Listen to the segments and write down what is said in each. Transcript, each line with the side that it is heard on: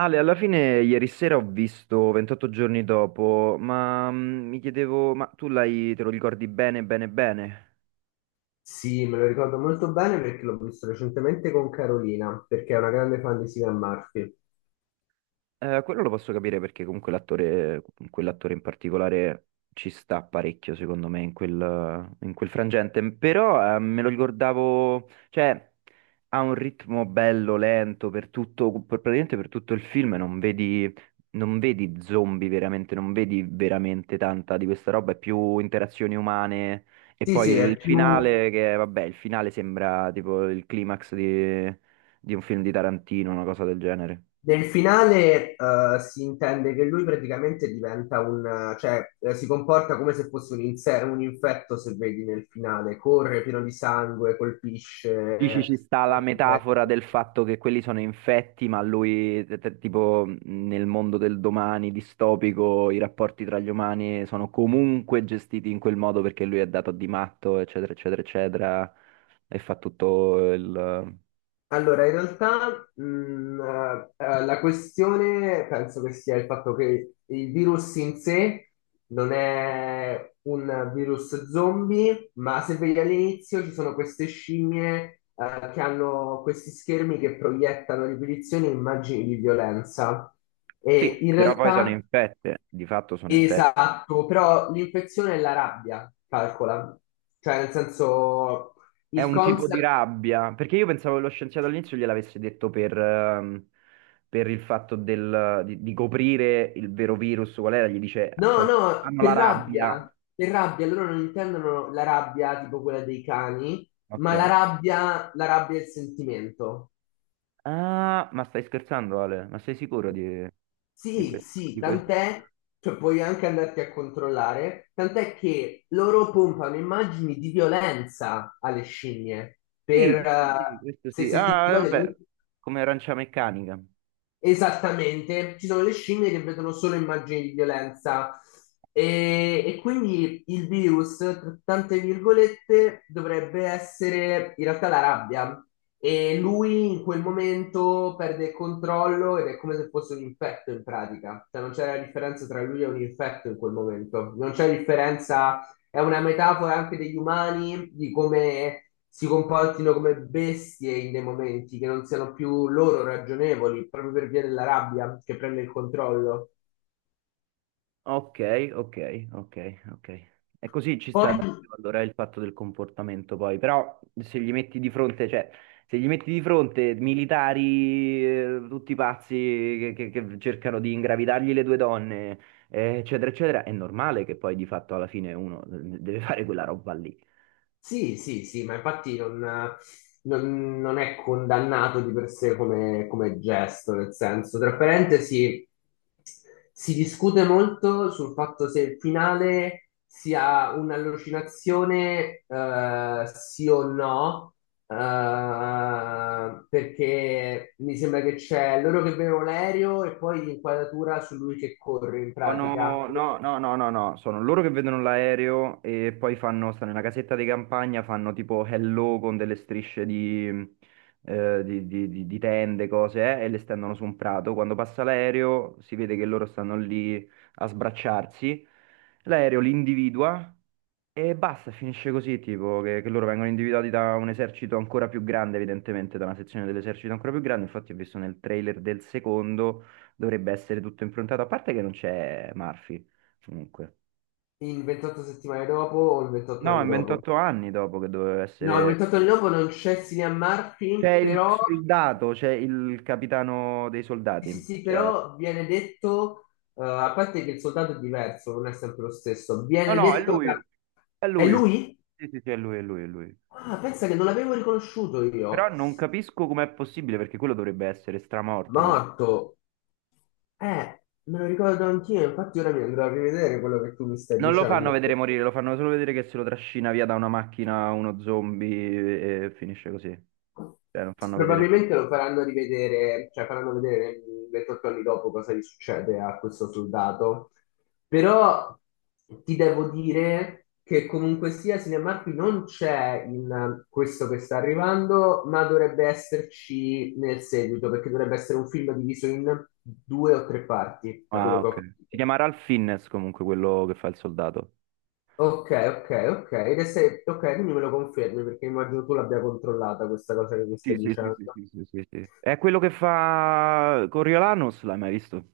right: Ale, alla fine ieri sera ho visto 28 giorni dopo, ma mi chiedevo, ma te lo ricordi bene?
left: Sì, me lo ricordo molto bene perché l'ho visto recentemente con Carolina, perché è una grande fan di Cillian Murphy.
right: Quello lo posso capire perché comunque l'attore, quell'attore in particolare ci sta parecchio, secondo me, in quel frangente. Però me lo ricordavo, cioè ha un ritmo bello, lento per tutto, praticamente per tutto il film. Non vedi zombie veramente, non vedi veramente tanta di questa roba, è più interazioni umane. E
left: Sì, sì,
right: poi sì.
left: è
right: Il
left: più...
right: finale, che vabbè, il finale sembra tipo il climax di un film di Tarantino, una cosa del genere.
left: Nel finale, si intende che lui praticamente diventa un... Cioè, si comporta come se fosse un infetto, se vedi nel finale. Corre pieno di sangue,
right: Dici
left: colpisce...
right: ci sta la metafora del fatto che quelli sono infetti, ma lui, tipo nel mondo del domani distopico, i rapporti tra gli umani sono comunque gestiti in quel modo perché lui è dato di matto, eccetera, eccetera, eccetera, e fa tutto il...
left: Allora, in realtà la questione penso che sia il fatto che il virus in sé non è un virus zombie, ma se vedi all'inizio ci sono queste scimmie che hanno questi schermi che proiettano a ripetizione immagini di violenza. E
right: Sì,
left: in
right: però poi sono
left: realtà,
right: infette, di fatto sono infette.
left: esatto, però l'infezione è la rabbia, calcola. Cioè, nel senso,
right: È
left: il
right: un tipo di
left: concept...
right: rabbia, perché io pensavo che lo scienziato all'inizio gliel'avesse detto per il fatto di coprire il vero virus, qual era? Gli dice,
left: No, no,
right: hanno la rabbia.
left: per rabbia, loro non intendono la rabbia tipo quella dei cani,
right: Ok.
left: ma la rabbia è il sentimento.
right: Ah, ma stai scherzando, Ale? Ma sei sicuro di
left: Sì,
right: questo?
left: sì,
right: Di questo?
left: tant'è, cioè puoi anche andarti a controllare, tant'è che loro pompano immagini di violenza alle scimmie,
right: Sì,
left: per,
right: questo sì, questo
left: se,
right: sì.
left: se ti
right: Ah, vabbè,
left: ricordi.
right: come Arancia Meccanica.
left: Esattamente, ci sono le scimmie che vedono solo immagini di violenza e quindi il virus, tra tante virgolette, dovrebbe essere in realtà la rabbia e lui in quel momento perde il controllo ed è come se fosse un infetto in pratica, cioè non c'è la differenza tra lui e un infetto in quel momento, non c'è differenza. È una metafora anche degli umani, di come si comportino come bestie in dei momenti che non siano più loro ragionevoli, proprio per via della rabbia che prende il controllo.
right: Ok, ok, ok, ok. E così ci sta
left: Poi.
right: dentro allora il fatto del comportamento poi, però se gli metti di fronte, cioè, se gli metti di fronte militari, tutti pazzi che, che cercano di ingravidargli le due donne, eccetera, eccetera, è normale che poi di fatto alla fine uno deve fare quella roba lì.
left: Sì, sì, sì, ma infatti non è condannato di per sé come, come gesto, nel senso, tra parentesi, si discute molto sul fatto se il finale sia un'allucinazione, sì o no, perché mi sembra che c'è loro che vedono l'aereo e poi l'inquadratura su lui che corre in
right: Sono,
left: pratica,
right: no, no, sono loro che vedono l'aereo e poi fanno, stanno nella casetta di campagna, fanno tipo hello con delle strisce di, di tende, cose, e le stendono su un prato. Quando passa l'aereo si vede che loro stanno lì a sbracciarsi. L'aereo li individua e basta, finisce così, tipo che loro vengono individuati da un esercito ancora più grande, evidentemente, da una sezione dell'esercito ancora più grande. Infatti, ho visto nel trailer del secondo, dovrebbe essere tutto improntato, a parte che non c'è Murphy, comunque.
left: in 28 settimane dopo o in 28
right: No,
left: anni
right: è
left: dopo.
right: 28 anni dopo che doveva
left: No,
right: essere...
left: inventato il lupo non c'è Cillian
right: C'è
left: Murphy,
right: il
left: però,
right: soldato, c'è il capitano dei
left: sì, sì,
right: soldati.
left: sì,
right: C'è...
left: però viene detto, a parte che il soldato è diverso, non è sempre lo stesso,
right: No,
left: viene
right: no, è
left: detto che...
right: lui, è
left: È
right: lui.
left: lui?
right: Sì, sì, sì, è lui, è lui, è lui.
left: Ah, pensa che non l'avevo riconosciuto
right: Però
left: io.
right: non capisco com'è possibile, perché quello dovrebbe essere stramorto.
left: Morto. Me lo ricordo anch'io, infatti ora mi andrò a rivedere quello che tu mi stai
right: Non lo fanno
left: dicendo.
right: vedere morire, lo fanno solo vedere che se lo trascina via da una macchina uno zombie e finisce così. Cioè, non fanno vedere niente.
left: Probabilmente lo faranno rivedere, cioè faranno vedere 28 anni dopo cosa gli succede a questo soldato. Però ti devo dire che comunque sia Cinemark non c'è in questo che sta arrivando, ma dovrebbe esserci nel seguito, perché dovrebbe essere un film diviso in due o tre parti, da
right: Ah,
left: quello che
right: ok.
left: ho
right: Si
left: capito.
right: chiama Ralph Fiennes comunque quello che fa il soldato.
left: Ok, ok, ok. Ed è se... Ok, quindi me lo confermi perché immagino tu l'abbia controllata questa cosa che mi
right: Sì,
left: stai
right: sì, sì,
left: dicendo.
right: sì, sì, sì, sì, sì. È quello che fa Coriolanus, l'hai mai visto?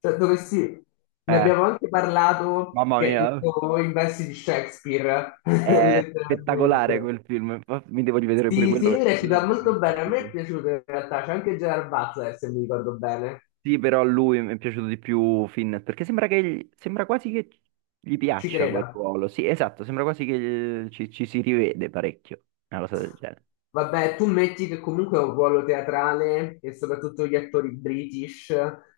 left: Cioè, dovessi... Ne
right: Eh,
left: abbiamo anche parlato
right: mamma
left: che è
right: mia,
left: tutto in versi di Shakespeare,
right: è spettacolare
left: letteralmente.
right: quel film. Infatti mi devo rivedere pure
left: Sì,
right: quello
left: sì, lui
right: perché quello è
left: recita molto
right: veramente
left: bene, a me è
right: epico.
left: piaciuto in realtà, c'è anche Gerard Butler, se mi ricordo bene.
right: Sì, però a lui mi è piaciuto di più Finn, perché sembra che sembra quasi che gli
left: Ci
right: piaccia quel
left: creda.
right: ruolo. Sì, esatto, sembra quasi che ci si rivede parecchio, una cosa del genere.
left: Vabbè, tu metti che comunque è un ruolo teatrale e soprattutto gli attori british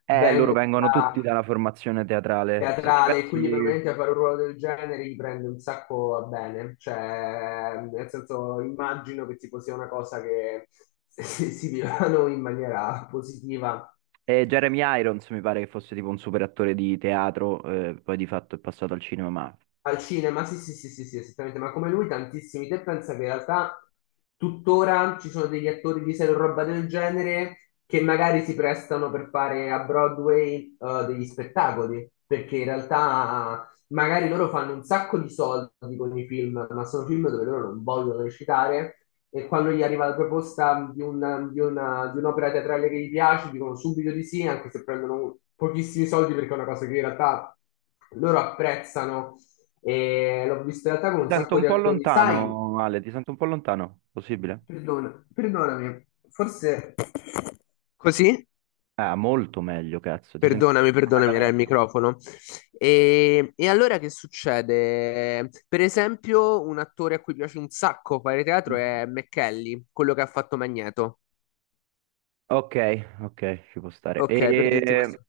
right: Loro
left: vengono
right: vengono tutti
left: da
right: dalla formazione teatrale. Se ci
left: teatrale, quindi
right: pensi,
left: probabilmente fare un ruolo del genere gli prende un sacco a bene, cioè nel senso immagino che tipo sia una cosa che si vivano in maniera positiva.
right: Jeremy Irons mi pare che fosse tipo un super attore di teatro, poi di fatto è passato al cinema, ma
left: Al cinema, sì, sì, sì, sì, sì, esattamente, ma come lui tantissimi. Te pensa che in realtà tuttora ci sono degli attori di serie o roba del genere che magari si prestano per fare a Broadway degli spettacoli, perché in realtà magari loro fanno un sacco di soldi con i film, ma sono film dove loro non vogliono recitare e quando gli arriva la proposta di un'opera teatrale che gli piace, dicono subito di sì, anche se prendono pochissimi soldi perché è una cosa che in realtà loro apprezzano e l'ho vista in realtà
right: ti
left: con un
right: sento
left: sacco
right: un
left: di
right: po'
left: attori. Sai,
right: lontano, Ale, ti sento un po' lontano, possibile?
left: perdonami, forse così?
right: Ah, molto meglio, cazzo, ti sento
left: Perdonami,
right: dentro una
left: perdonami, era il
right: caverna.
left: microfono. E allora che succede? Per esempio, un attore a cui piace un sacco fare teatro è McKelly, quello che ha fatto Magneto.
right: Ok, ok, ci può stare.
left: Ok, per dirti
right: E,
left: questo.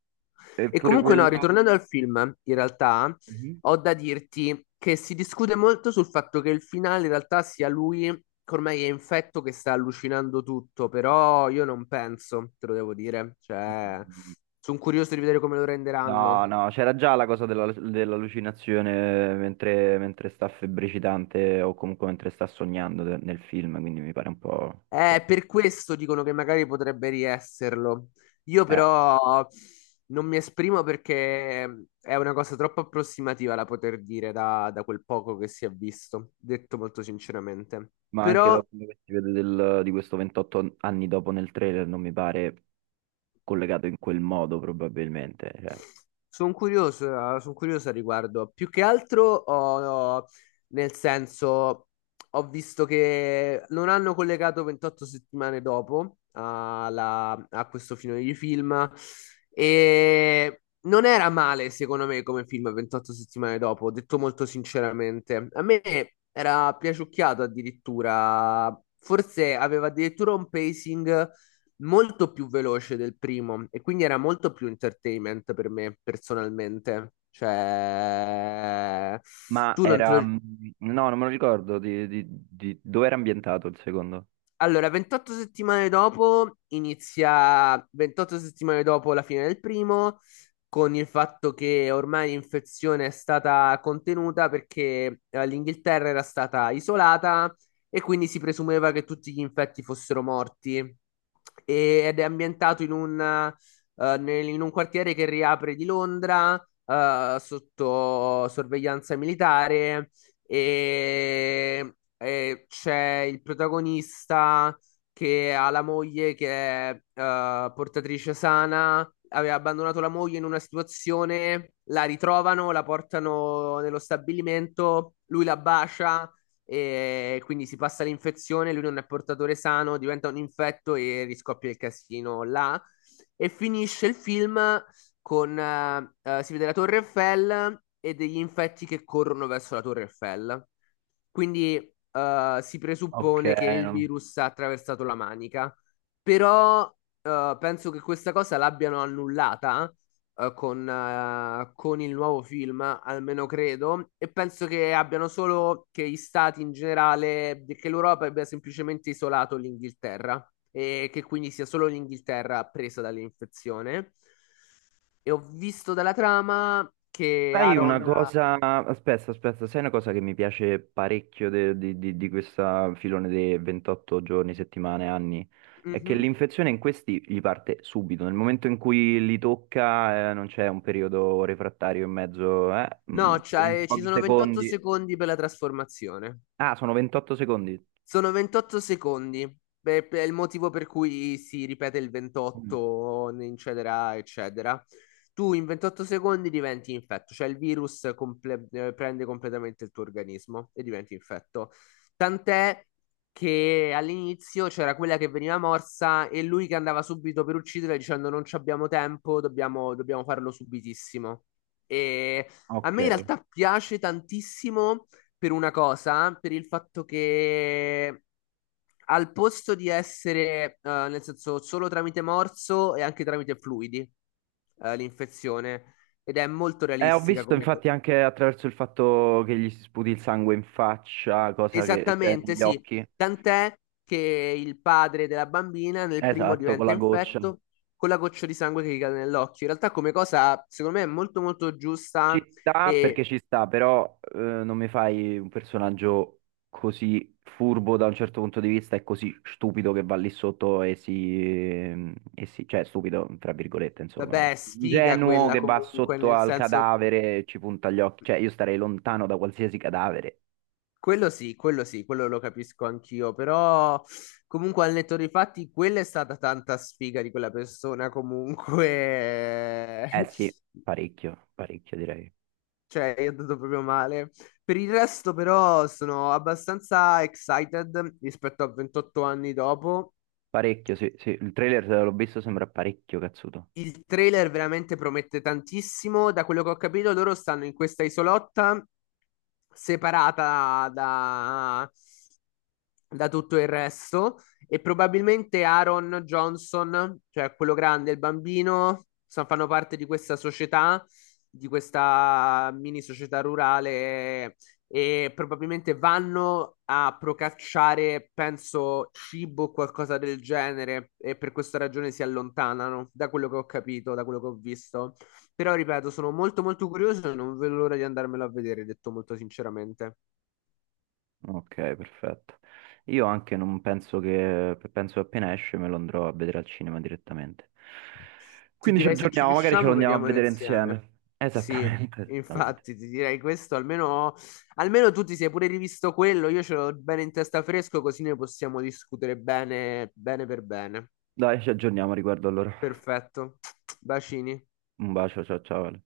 left: E
right: eppure
left: comunque no,
right: quella...
left: ritornando al film, in realtà
right: Mhm.
left: ho da dirti che si discute molto sul fatto che il finale in realtà sia lui che ormai è infetto che sta allucinando tutto, però io non penso, te lo devo dire, cioè sono curioso di vedere come lo
right: No,
left: renderanno.
right: no, c'era già la cosa dell'allucinazione mentre sta febbricitante o comunque mentre sta sognando nel film, quindi mi pare un po'... forte.
left: Per questo dicono che magari potrebbe riesserlo. Io
right: Eh,
left: però non mi esprimo perché è una cosa troppo approssimativa da poter dire da, da quel poco che si è visto, detto molto sinceramente.
right: ma anche
left: Però.
right: dopo quello che si vede di questo 28 anni dopo nel trailer non mi pare collegato in quel modo probabilmente. Cioè.
left: Sono curioso al riguardo. Più che altro, ho- nel senso, ho visto che non hanno collegato 28 settimane dopo a questo finale di film e non era male, secondo me, come film 28 settimane dopo, detto molto sinceramente. A me era piaciucchiato addirittura, forse aveva addirittura un pacing molto più veloce del primo e quindi era molto più entertainment per me personalmente. Cioè,
right: Ma
left: tu non te
right: era...
left: lo...
right: no, non me lo ricordo dove era ambientato il secondo.
left: Allora, 28 settimane dopo inizia, 28 settimane dopo la fine del primo, con il fatto che ormai l'infezione è stata contenuta perché l'Inghilterra era stata isolata e quindi si presumeva che tutti gli infetti fossero morti. Ed è ambientato in un quartiere che riapre di Londra, sotto sorveglianza militare e c'è il protagonista che ha la moglie che è portatrice sana, aveva abbandonato la moglie in una situazione, la ritrovano, la portano nello stabilimento, lui la bacia e quindi si passa l'infezione, lui non è portatore sano, diventa un infetto e riscoppia il casino là. E finisce il film con si vede la Torre Eiffel e degli infetti che corrono verso la Torre Eiffel. Quindi si
right: Ok,
left: presuppone che il
right: no.
left: virus ha attraversato la manica, però penso che questa cosa l'abbiano annullata con il nuovo film, almeno credo, e penso che abbiano solo che gli stati in generale, che l'Europa abbia semplicemente isolato l'Inghilterra. E che quindi sia solo l'Inghilterra presa dall'infezione. E ho visto dalla trama che
right: Sai una
left: Aaron...
right: cosa, aspetta, aspetta, sai una cosa che mi piace parecchio di questa filone dei 28 giorni, settimane, anni? È che
left: Mhm.
right: l'infezione in questi gli parte subito, nel momento in cui li tocca, non c'è un periodo refrattario in mezzo, eh?
left: No,
right: In
left: ci
right: pochi
left: sono 28
right: secondi.
left: secondi per la trasformazione.
right: Ah, sono 28 secondi.
left: Sono 28 secondi. Beh, è il motivo per cui si ripete il
right: Mm,
left: 28, eccetera, eccetera. Tu in 28 secondi diventi infetto, cioè il virus prende completamente il tuo organismo e diventi infetto. Tant'è che all'inizio c'era quella che veniva morsa e lui che andava subito per uccidere dicendo non ci abbiamo tempo, dobbiamo farlo subitissimo. E a me in
right: Ok.
left: realtà piace tantissimo per una cosa, per il fatto che al posto di essere, nel senso, solo tramite morso e anche tramite fluidi, l'infezione, ed è molto
right: Ho
left: realistica
right: visto
left: come... co-
right: infatti anche attraverso il fatto che gli si sputi il sangue in faccia, cosa che c'è
left: Esattamente,
right: negli
left: sì.
right: occhi.
left: Tant'è che il padre della bambina nel primo
right: Esatto, con
left: diventa
right: la goccia.
left: infetto con la goccia di sangue che gli cade nell'occhio. In realtà come cosa, secondo me, è molto molto giusta
right: Ci sta
left: e,
right: perché ci sta, però non mi fai un personaggio così furbo da un certo punto di vista e così stupido che va lì sotto e si, e cioè stupido, tra virgolette, insomma,
left: vabbè, sfiga
right: ingenuo
left: quella
right: che va
left: comunque,
right: sotto
left: nel
right: al
left: senso.
right: cadavere e ci punta gli occhi. Cioè, io starei lontano da qualsiasi cadavere.
left: Quello sì, quello sì, quello lo capisco anch'io, però comunque al netto dei fatti quella è stata tanta sfiga di quella persona comunque,
right: Eh sì, parecchio, parecchio direi.
left: cioè io ho dato proprio male. Per il resto però sono abbastanza excited rispetto a 28 anni dopo.
right: Parecchio, sì, sì. Il trailer l'ho visto, sembra parecchio cazzuto.
left: Il trailer veramente promette tantissimo. Da quello che ho capito, loro stanno in questa isolotta separata da, tutto il resto. E probabilmente Aaron Johnson, cioè quello grande, il bambino, fanno parte di questa società, di questa mini società rurale e probabilmente vanno a procacciare, penso, cibo o qualcosa del genere e per questa ragione si allontanano, da quello che ho capito, da quello che ho visto. Però, ripeto, sono molto molto curioso e non vedo l'ora di andarmelo a vedere, detto molto sinceramente.
right: Ok, perfetto. Io anche non penso che, penso che appena esce me lo andrò a vedere al cinema direttamente.
left: Ti
right: Quindi ci
left: direi se ci
right: aggiorniamo, magari ce lo
left: riusciamo,
right: andiamo a
left: vediamolo
right: vedere
left: insieme.
right: insieme.
left: Sì,
right: Esattamente, esattamente.
left: infatti, ti direi questo, almeno, almeno tu ti sei pure rivisto quello, io ce l'ho bene in testa fresco, così ne possiamo discutere bene, bene per bene.
right: Dai, ci aggiorniamo a riguardo allora.
left: Perfetto. Bacini.
right: Un bacio, ciao ciao, Ale.